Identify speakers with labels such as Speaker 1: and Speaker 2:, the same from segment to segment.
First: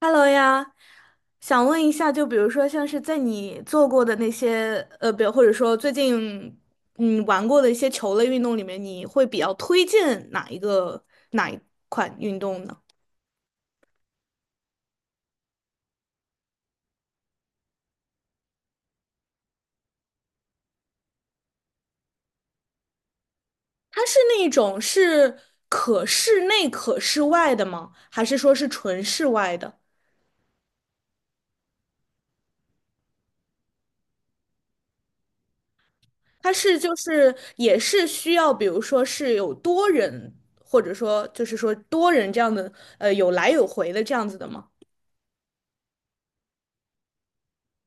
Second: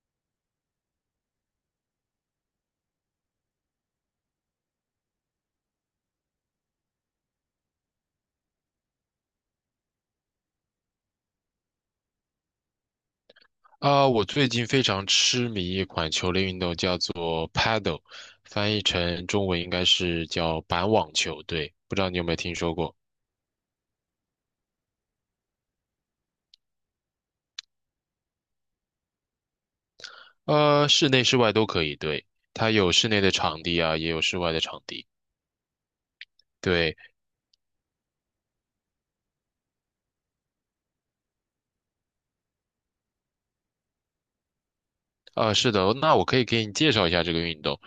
Speaker 1: Hello 呀，想问一下，就比如说像是在你做过的那些，比如或者说最近玩过的一些球类运动里面，你会比较推荐哪一个哪一款运动呢？
Speaker 2: 啊，我最近非常痴迷一款球类运动，叫做 Paddle，翻译成中文应该是叫板网球，对，不知道你有没有听说过？
Speaker 1: 它是那一种是可室内可室外的吗？还是说是纯室外的？
Speaker 2: 室内室外都可以，对，它有室内的场地啊，也有室外的场地，
Speaker 1: 它是就
Speaker 2: 对。
Speaker 1: 是也是需要，比如说是有多人，或者说就是说多人这样的，有来有回的这样子的吗？
Speaker 2: 啊，是的，那我可以给你介绍一下这个运动。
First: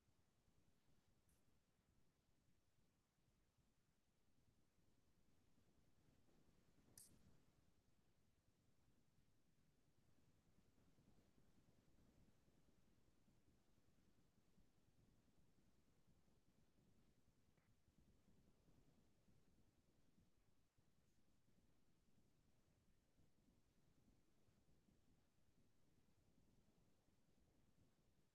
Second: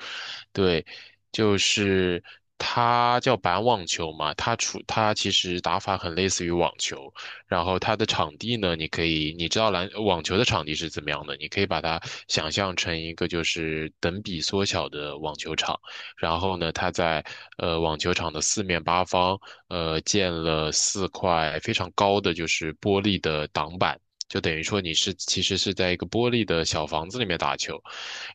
Speaker 2: 对，就是它叫板网球嘛，它其实打法很类似于网球，然后它的场地呢，你可以你知道篮网球的场地是怎么样的，你可以把它想象成一个就是等比缩小的网球场，然后呢，它在网球场的四面八方建了四块非常高的就是玻璃的挡板。就等于说你是其实是在一个玻璃的小房子里面打球，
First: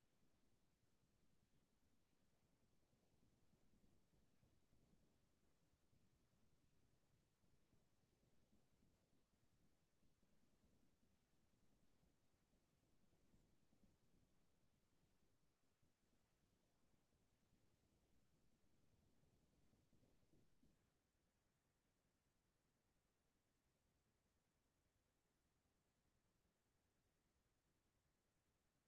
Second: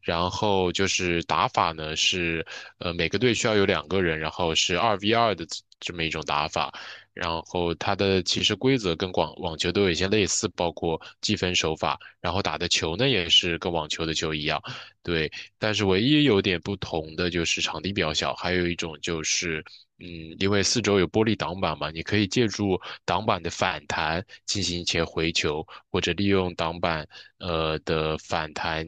Speaker 2: 然后就是打法呢是，每个队需要有两个人，然后是二 v 二的这么一种打法。然后它的其实规则跟广网球都有一些类似，包括计分手法，然后打的球呢也是跟网球的球一样，对。但是唯一有点不同的就是场地比较小，还有一种就是，嗯，因为四周有玻璃挡板嘛，你可以借助挡板的反弹进行一些回球，或者利用挡板的反弹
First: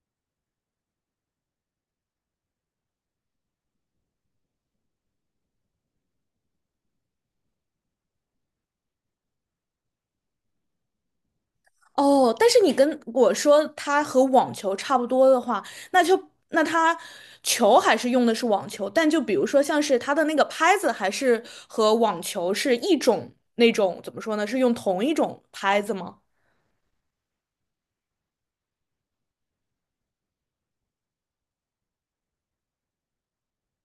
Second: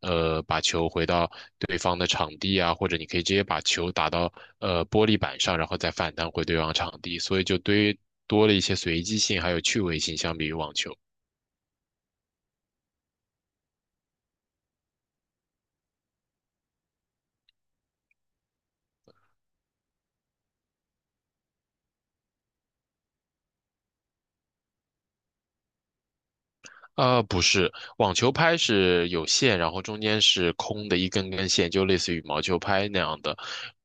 Speaker 2: 把球回到对方的场地啊，或者你可以直接把球打到玻璃板上，然后再反弹回对方场地，所以就堆多了一些随机性还有趣味性，相比于网球。
Speaker 1: 哦，但是你跟我说它和网球差不多的话，那它球还是用的是网球，但就比如说像是它的那个拍子，还是和网球是一种那种怎么说呢？是用同一种拍子吗？
Speaker 2: 不是，网球拍是有线，然后中间是空的一根根线，就类似于羽毛球拍那样的，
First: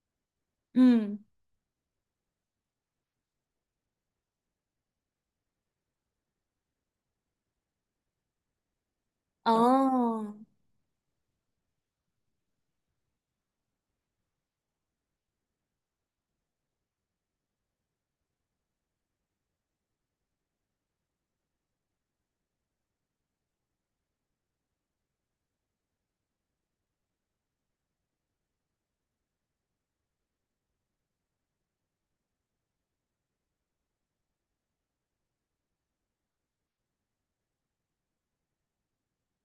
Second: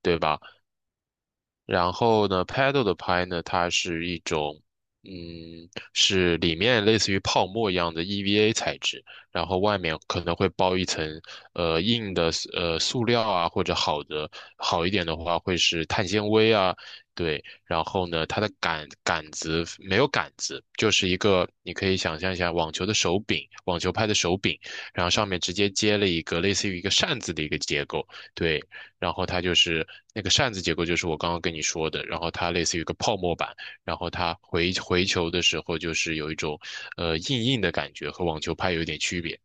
Speaker 2: 对吧？
Speaker 1: 嗯，
Speaker 2: 然后呢，paddle 的拍呢，它是一种，嗯，是里面类似于泡沫一样的 EVA 材质，然后外面可
Speaker 1: 哦，
Speaker 2: 能会包一层硬的塑料啊，或者好一点的话会是碳纤维啊，对。然后呢，它的杆子没有杆子，就是一个你可以想象一下网球的手柄，网球拍的手柄，然后上面直接接了一个类似于一个扇子的一个结构，对。然后它就是那个扇子结构，就是我刚刚跟你说的，然后它类似于一个泡沫板，然后它回球的时候就是有一种硬硬的感觉，和网球拍有一点区别。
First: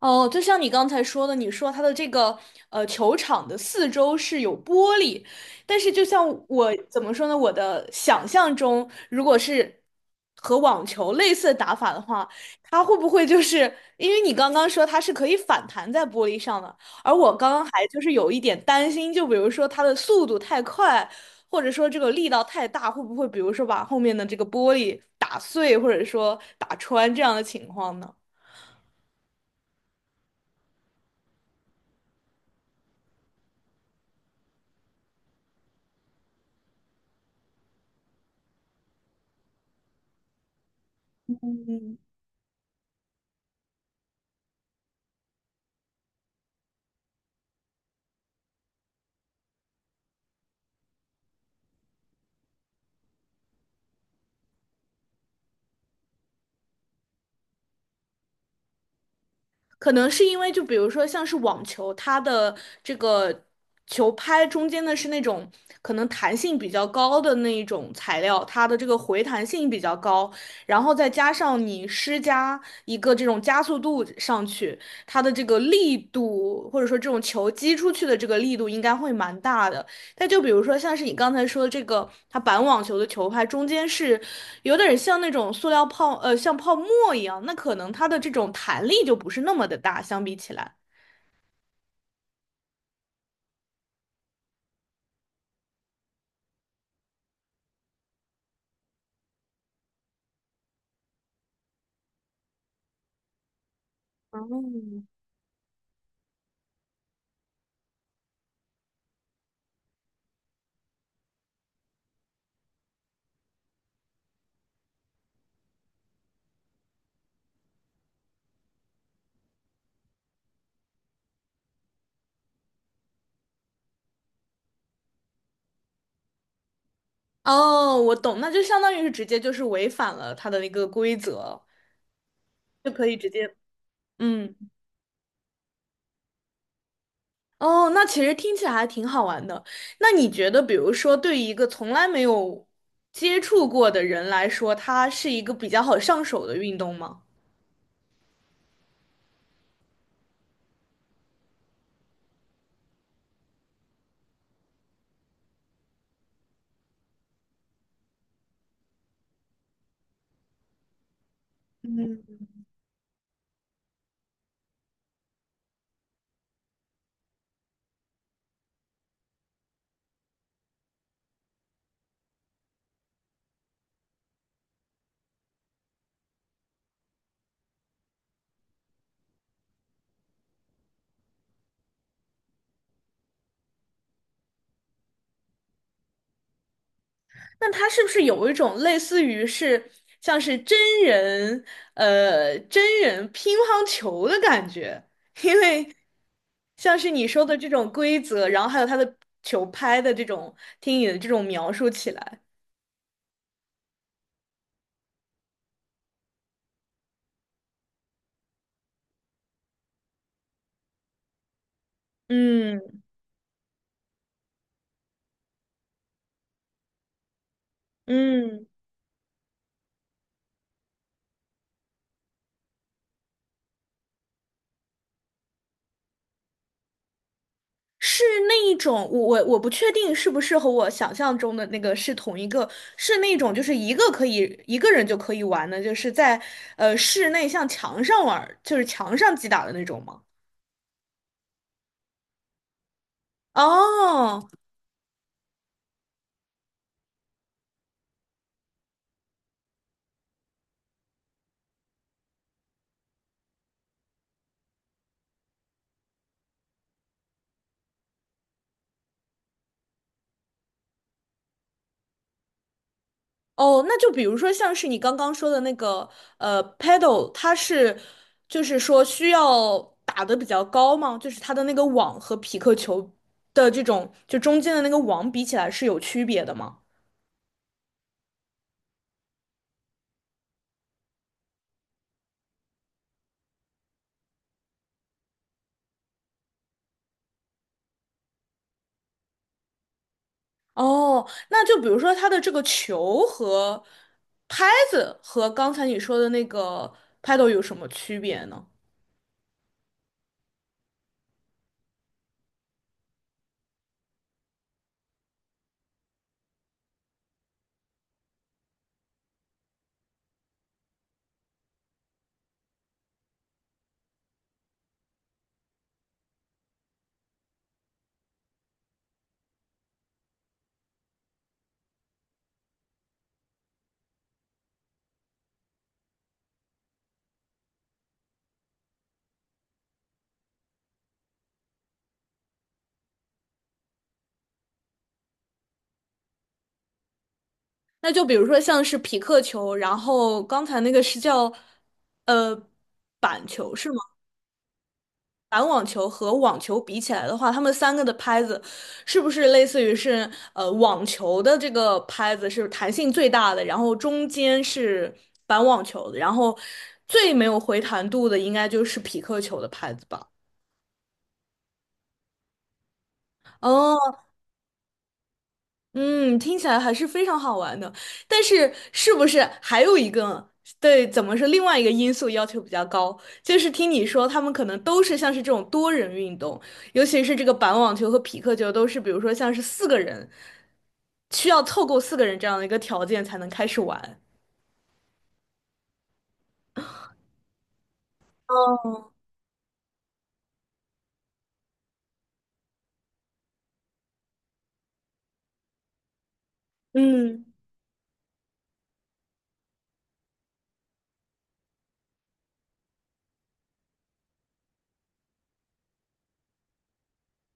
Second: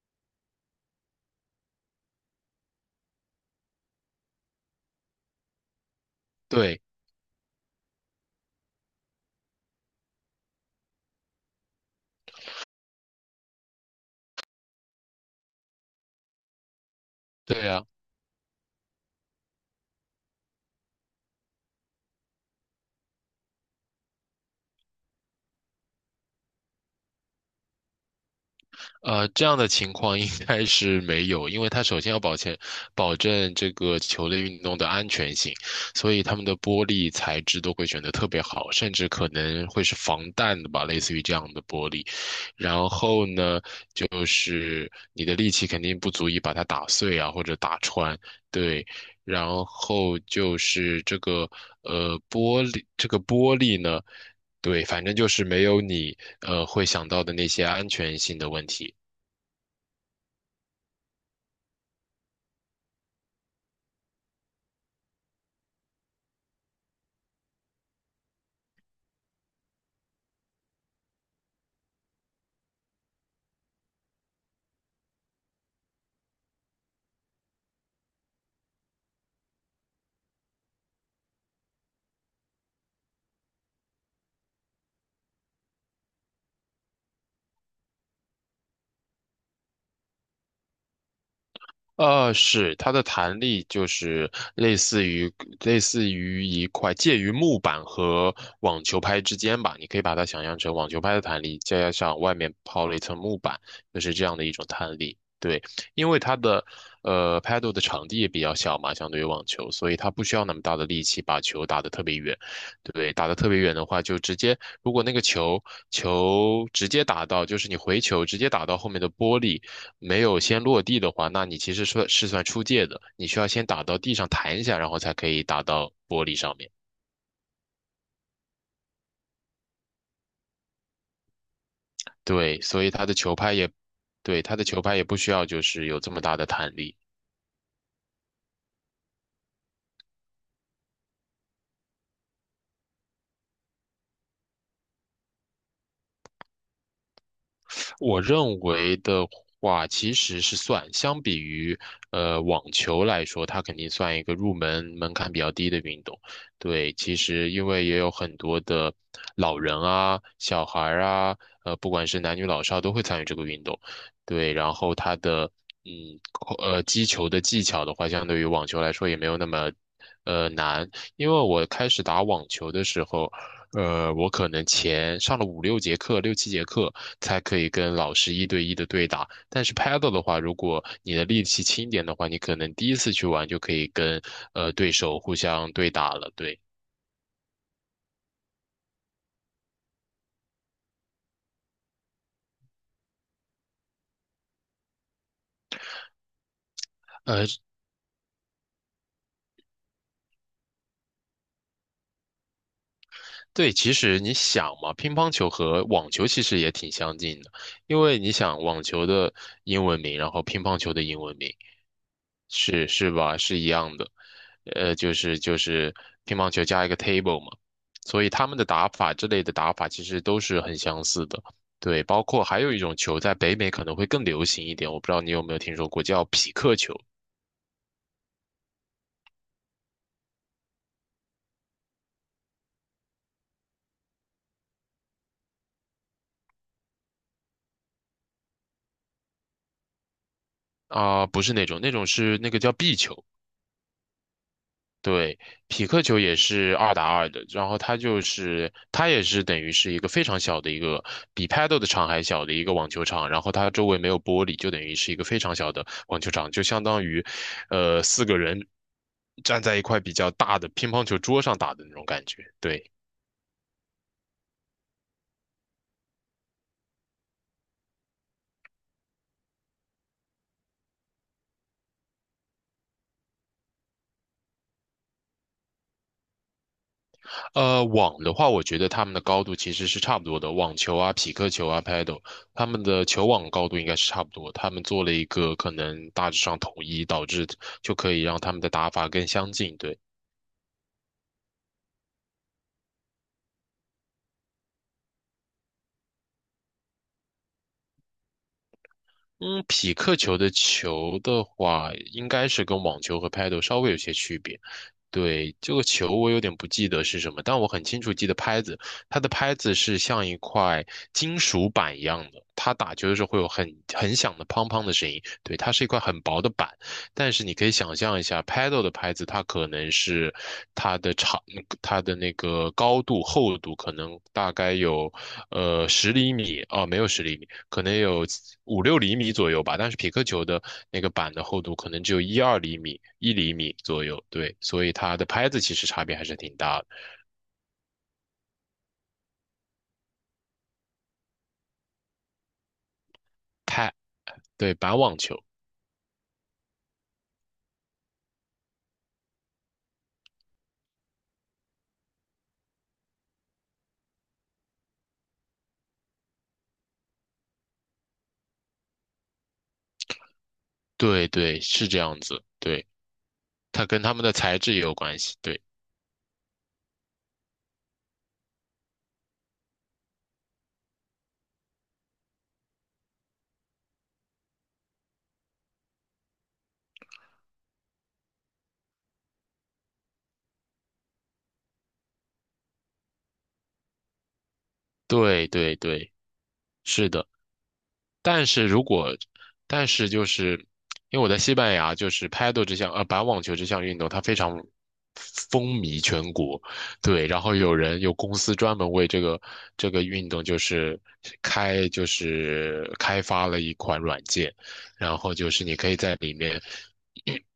Speaker 1: 哦，就像你刚才说的，你说它的这个球场的四周是有玻璃，但是就像我
Speaker 2: 对
Speaker 1: 怎么说呢，我的想象中，如果是和网球类似的打法的话，它会不会就是因为你刚刚说它是可以反弹在玻璃上的，而我刚刚
Speaker 2: 对
Speaker 1: 还
Speaker 2: 呀。
Speaker 1: 就是有一点担心，就比如说它的速度太快，或者说这个力道太大，会不会比如说把后面的这个玻璃打碎，或者说打穿这样的情况呢？
Speaker 2: 这样的情况应该是没有，因为它首先要保证这个球类运动的安全性，所以他们的玻璃材质都会选得特别好，甚至可能会是防弹的吧，类似于这样的玻璃。然后呢，就是你的力气肯定不足以把它打碎啊，或者打穿，对。然后就是这个玻璃，这个玻璃呢。对，反正就是没有你会想到的那些安全性的问题。
Speaker 1: 可能是因为就比如说像是网球，它的这个球拍中间的是那种可能弹性比较高的那一种材料，它的这个回弹性比较高，然后再加上你施加一个这种加速度上去，它的这个力度或者说这种球击出去的这个力度应该会蛮大的。那就比如说，像是你刚才说的这个，它板网球的球拍中间是有点像那种塑料泡，像泡沫一样，那可能它的这种弹力就不是那么的大，相比起来。
Speaker 2: 是，它的弹力就是类似于类似于一块介于木板和网球拍之间吧，你可以把它想象成网球拍的弹力，加上外面抛了一层木板，就是这样的一种弹
Speaker 1: 哦，
Speaker 2: 力。对，因为它的paddle 的场地也比较小嘛，相对于网球，所以它不需要那么大的力气把球打得特别远。对，打得特别远的话，就直接如果那个球直接打到，就是你回球直接打到后面的玻璃。没有先落地的话，那你其实算出界的，你需要先打到地上弹一下，然后才可以打到玻璃上面。
Speaker 1: 哦，我懂，那就相当于是直接就是违反了它的一个规则，
Speaker 2: 对，所
Speaker 1: 就
Speaker 2: 以
Speaker 1: 可
Speaker 2: 他的
Speaker 1: 以直
Speaker 2: 球拍
Speaker 1: 接，
Speaker 2: 也，对，
Speaker 1: 嗯，
Speaker 2: 他的球拍也不需要就是有这么大的弹力。
Speaker 1: 哦，那其实听起来还挺好玩的。那你觉得，比如说对于一个从来没有接触过的人来说，它是一个比较好上手的运动吗？
Speaker 2: 我认为的话，其实是算，相比于网球来说，它肯定算一个入门门槛比较低的运动。对，其实因为也有很多的老人啊、小孩儿啊，不管是男女老少都会参与这个运动。对，然后它的嗯扣呃击球的技巧的话，相对于网球来说也没有那么难，因为我开始打网球的时候。我可能前上了5、6节课、6、7节课，才可以跟老师一对一的对打。但是 Paddle 的话，如果你的力气轻一点的话，你可能第一次去玩就可以跟对手互相对打了。对，
Speaker 1: 那它是不是有一种类似于是像是真人真人乒乓球的感觉？因为像是你说
Speaker 2: 呃，
Speaker 1: 的这种规则，然后还有它的球拍的这种，听你的这种描述起来，
Speaker 2: 对，其实你想嘛，乒乓球和网球其实也挺相近的，因为你想网球的英文名，然后乒乓球的英文名是
Speaker 1: 嗯
Speaker 2: 是吧？是一样的，就是乒乓球加一个 table 嘛，所以他们的
Speaker 1: 嗯，
Speaker 2: 打法之类的打法其实都是很相似的。对，包括还有一种球在北美可能会更流行一点，我不知道你有没有听说过，叫匹克球
Speaker 1: 是那一种，我不确定是不是和我想象中的那个是同一个，是那种就是一个可以一个人就可以玩的，就是在室内像墙上玩儿就是墙上击打的那种吗？
Speaker 2: 啊、不是那种，那种是那个叫壁球。
Speaker 1: 哦
Speaker 2: 对，匹克球也是二打二的，然后它也是等于是一个非常小的一个，比 Paddle 的场还小的一个网球场，然后它周围没有玻璃，就等于是一个非常小的网球场，就相当于，四个人站在一块比较大的乒乓球桌上打的那种感觉。对，
Speaker 1: 哦，那就比如说像是你刚刚说的那个paddle，它是就是说需要打得比较高吗？就是它的那个网和匹克球的这种就中间的那个网比起来是有区别的吗？
Speaker 2: 网的话，我觉得他们的高度其实是差不多的，网球啊、匹克球啊、paddle，他们的球网高度应该是差不多。他们做了一个可能大致上统一，导致就可以让他们的打法更相近。对。
Speaker 1: 哦，那就比如说它的这个球和拍子和刚才你说的那个 paddle 有什么区别呢？
Speaker 2: 嗯，匹克球的球的话，应该是跟网球和拍 a 稍微有些区别。对，这个球我有点不记得是什么，但我很清楚记得拍子，它的拍子是像一块金属板一样的，它打球的时候会有很响的砰砰的声音。对，它是一块很薄的板，但是你可以想象一下，Paddle 的拍子，它可能是它的长，它的那个高度、厚度可能大概有十厘米哦，没有十厘米，可能有5、6厘米左右吧。但是匹克球的那个板的厚度可能只有1、2厘米、1厘米左右，对，所以它的拍子其实差别还是挺大的。
Speaker 1: 那就比如说像是匹克球，然后刚才那个是叫呃板球是
Speaker 2: 拍，
Speaker 1: 吗？
Speaker 2: 对，板网球，
Speaker 1: 板网球和网球比起来的话，他们三个的拍子是不是类似于是网球的这个拍子是弹性最大的，然后中间是板网球的，然后最没有回弹度的应该就是匹克球的拍子吧？
Speaker 2: 对对，是这样子，对，它跟它
Speaker 1: 哦，
Speaker 2: 们的材质也有关系，对
Speaker 1: 嗯，听起来还是非常好玩的，但是是不是还有一个，对，怎么说，另外一个因素要求比较高，就是听你说他们可能都是像是这种多人运动，尤其是这个板网球和匹克球都是，比如说像是四个人，需要凑够四个人这样的一个条件才能开始玩。
Speaker 2: 对对对，是的。但是如
Speaker 1: 哦，
Speaker 2: 果，但是，因为我在西班牙，就是拍 a 这项板网球这项运动，它非常风靡全国，对，然
Speaker 1: 嗯。
Speaker 2: 后有公司专门为这个运动就是开发了一款软件，然后就是你可以在里面。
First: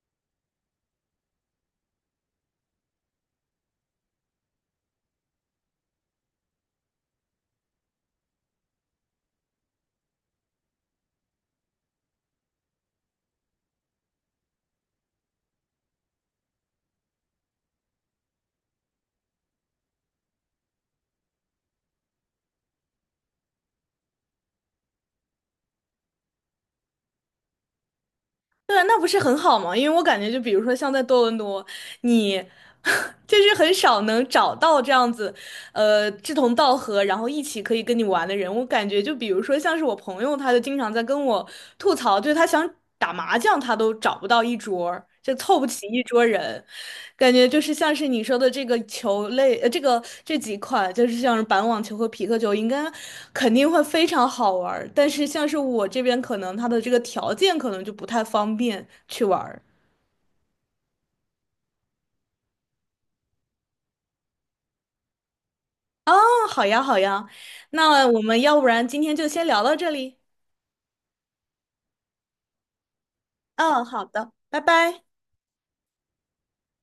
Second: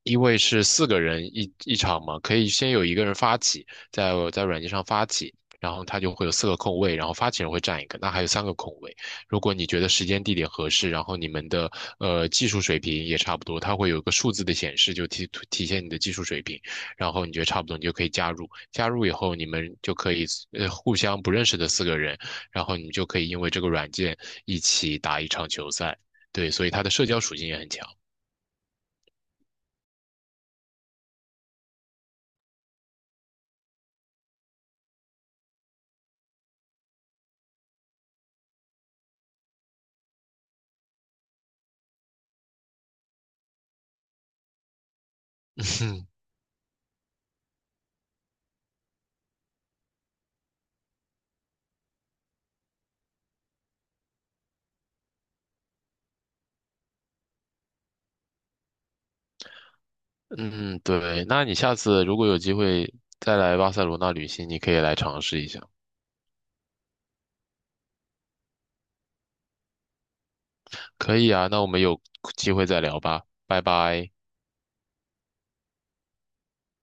Speaker 2: 因为是四个人一场嘛，可以先有一个人发起，在软件上发起，然后他就会有四个空位，然后发起人会占一个，那还有三个空位，如果你觉得时间地点合适，然后你们的技术水平也差不多，它会有一个数字的显示，就体现你的技术水平。然后你觉得差不多，你就可以加入。加入以后，你们就可以互相不认识的四个人，然后你们就可以因为这个软件一起打一场球赛。对，所以它的社交属性也很强。
Speaker 1: 对，那不是很好吗？因为我感觉，就比如说像在多伦多，你 就是很少能找到这样子，志同道合，然后一起可以跟你玩的人。我感觉，就比如说像是我朋友，他就经常在跟我吐槽，就是他想打麻将，他都找不到一桌儿就凑不齐一桌 人。感觉就是像是你说的这个球类，这个这几款就是像是板网球和皮克球，应该肯定会非常好玩儿。但是像是我这边，可能它的这个条件可能就不太方便去玩儿。
Speaker 2: 嗯嗯，对，那你下次如果有机会再来巴塞罗那旅行，你可以来尝试一下。
Speaker 1: 哦，好呀，好呀，那我们要不然今天就先聊到这里。
Speaker 2: 可以啊，那我们有机会再聊吧，拜
Speaker 1: 嗯，好
Speaker 2: 拜。
Speaker 1: 的，拜拜。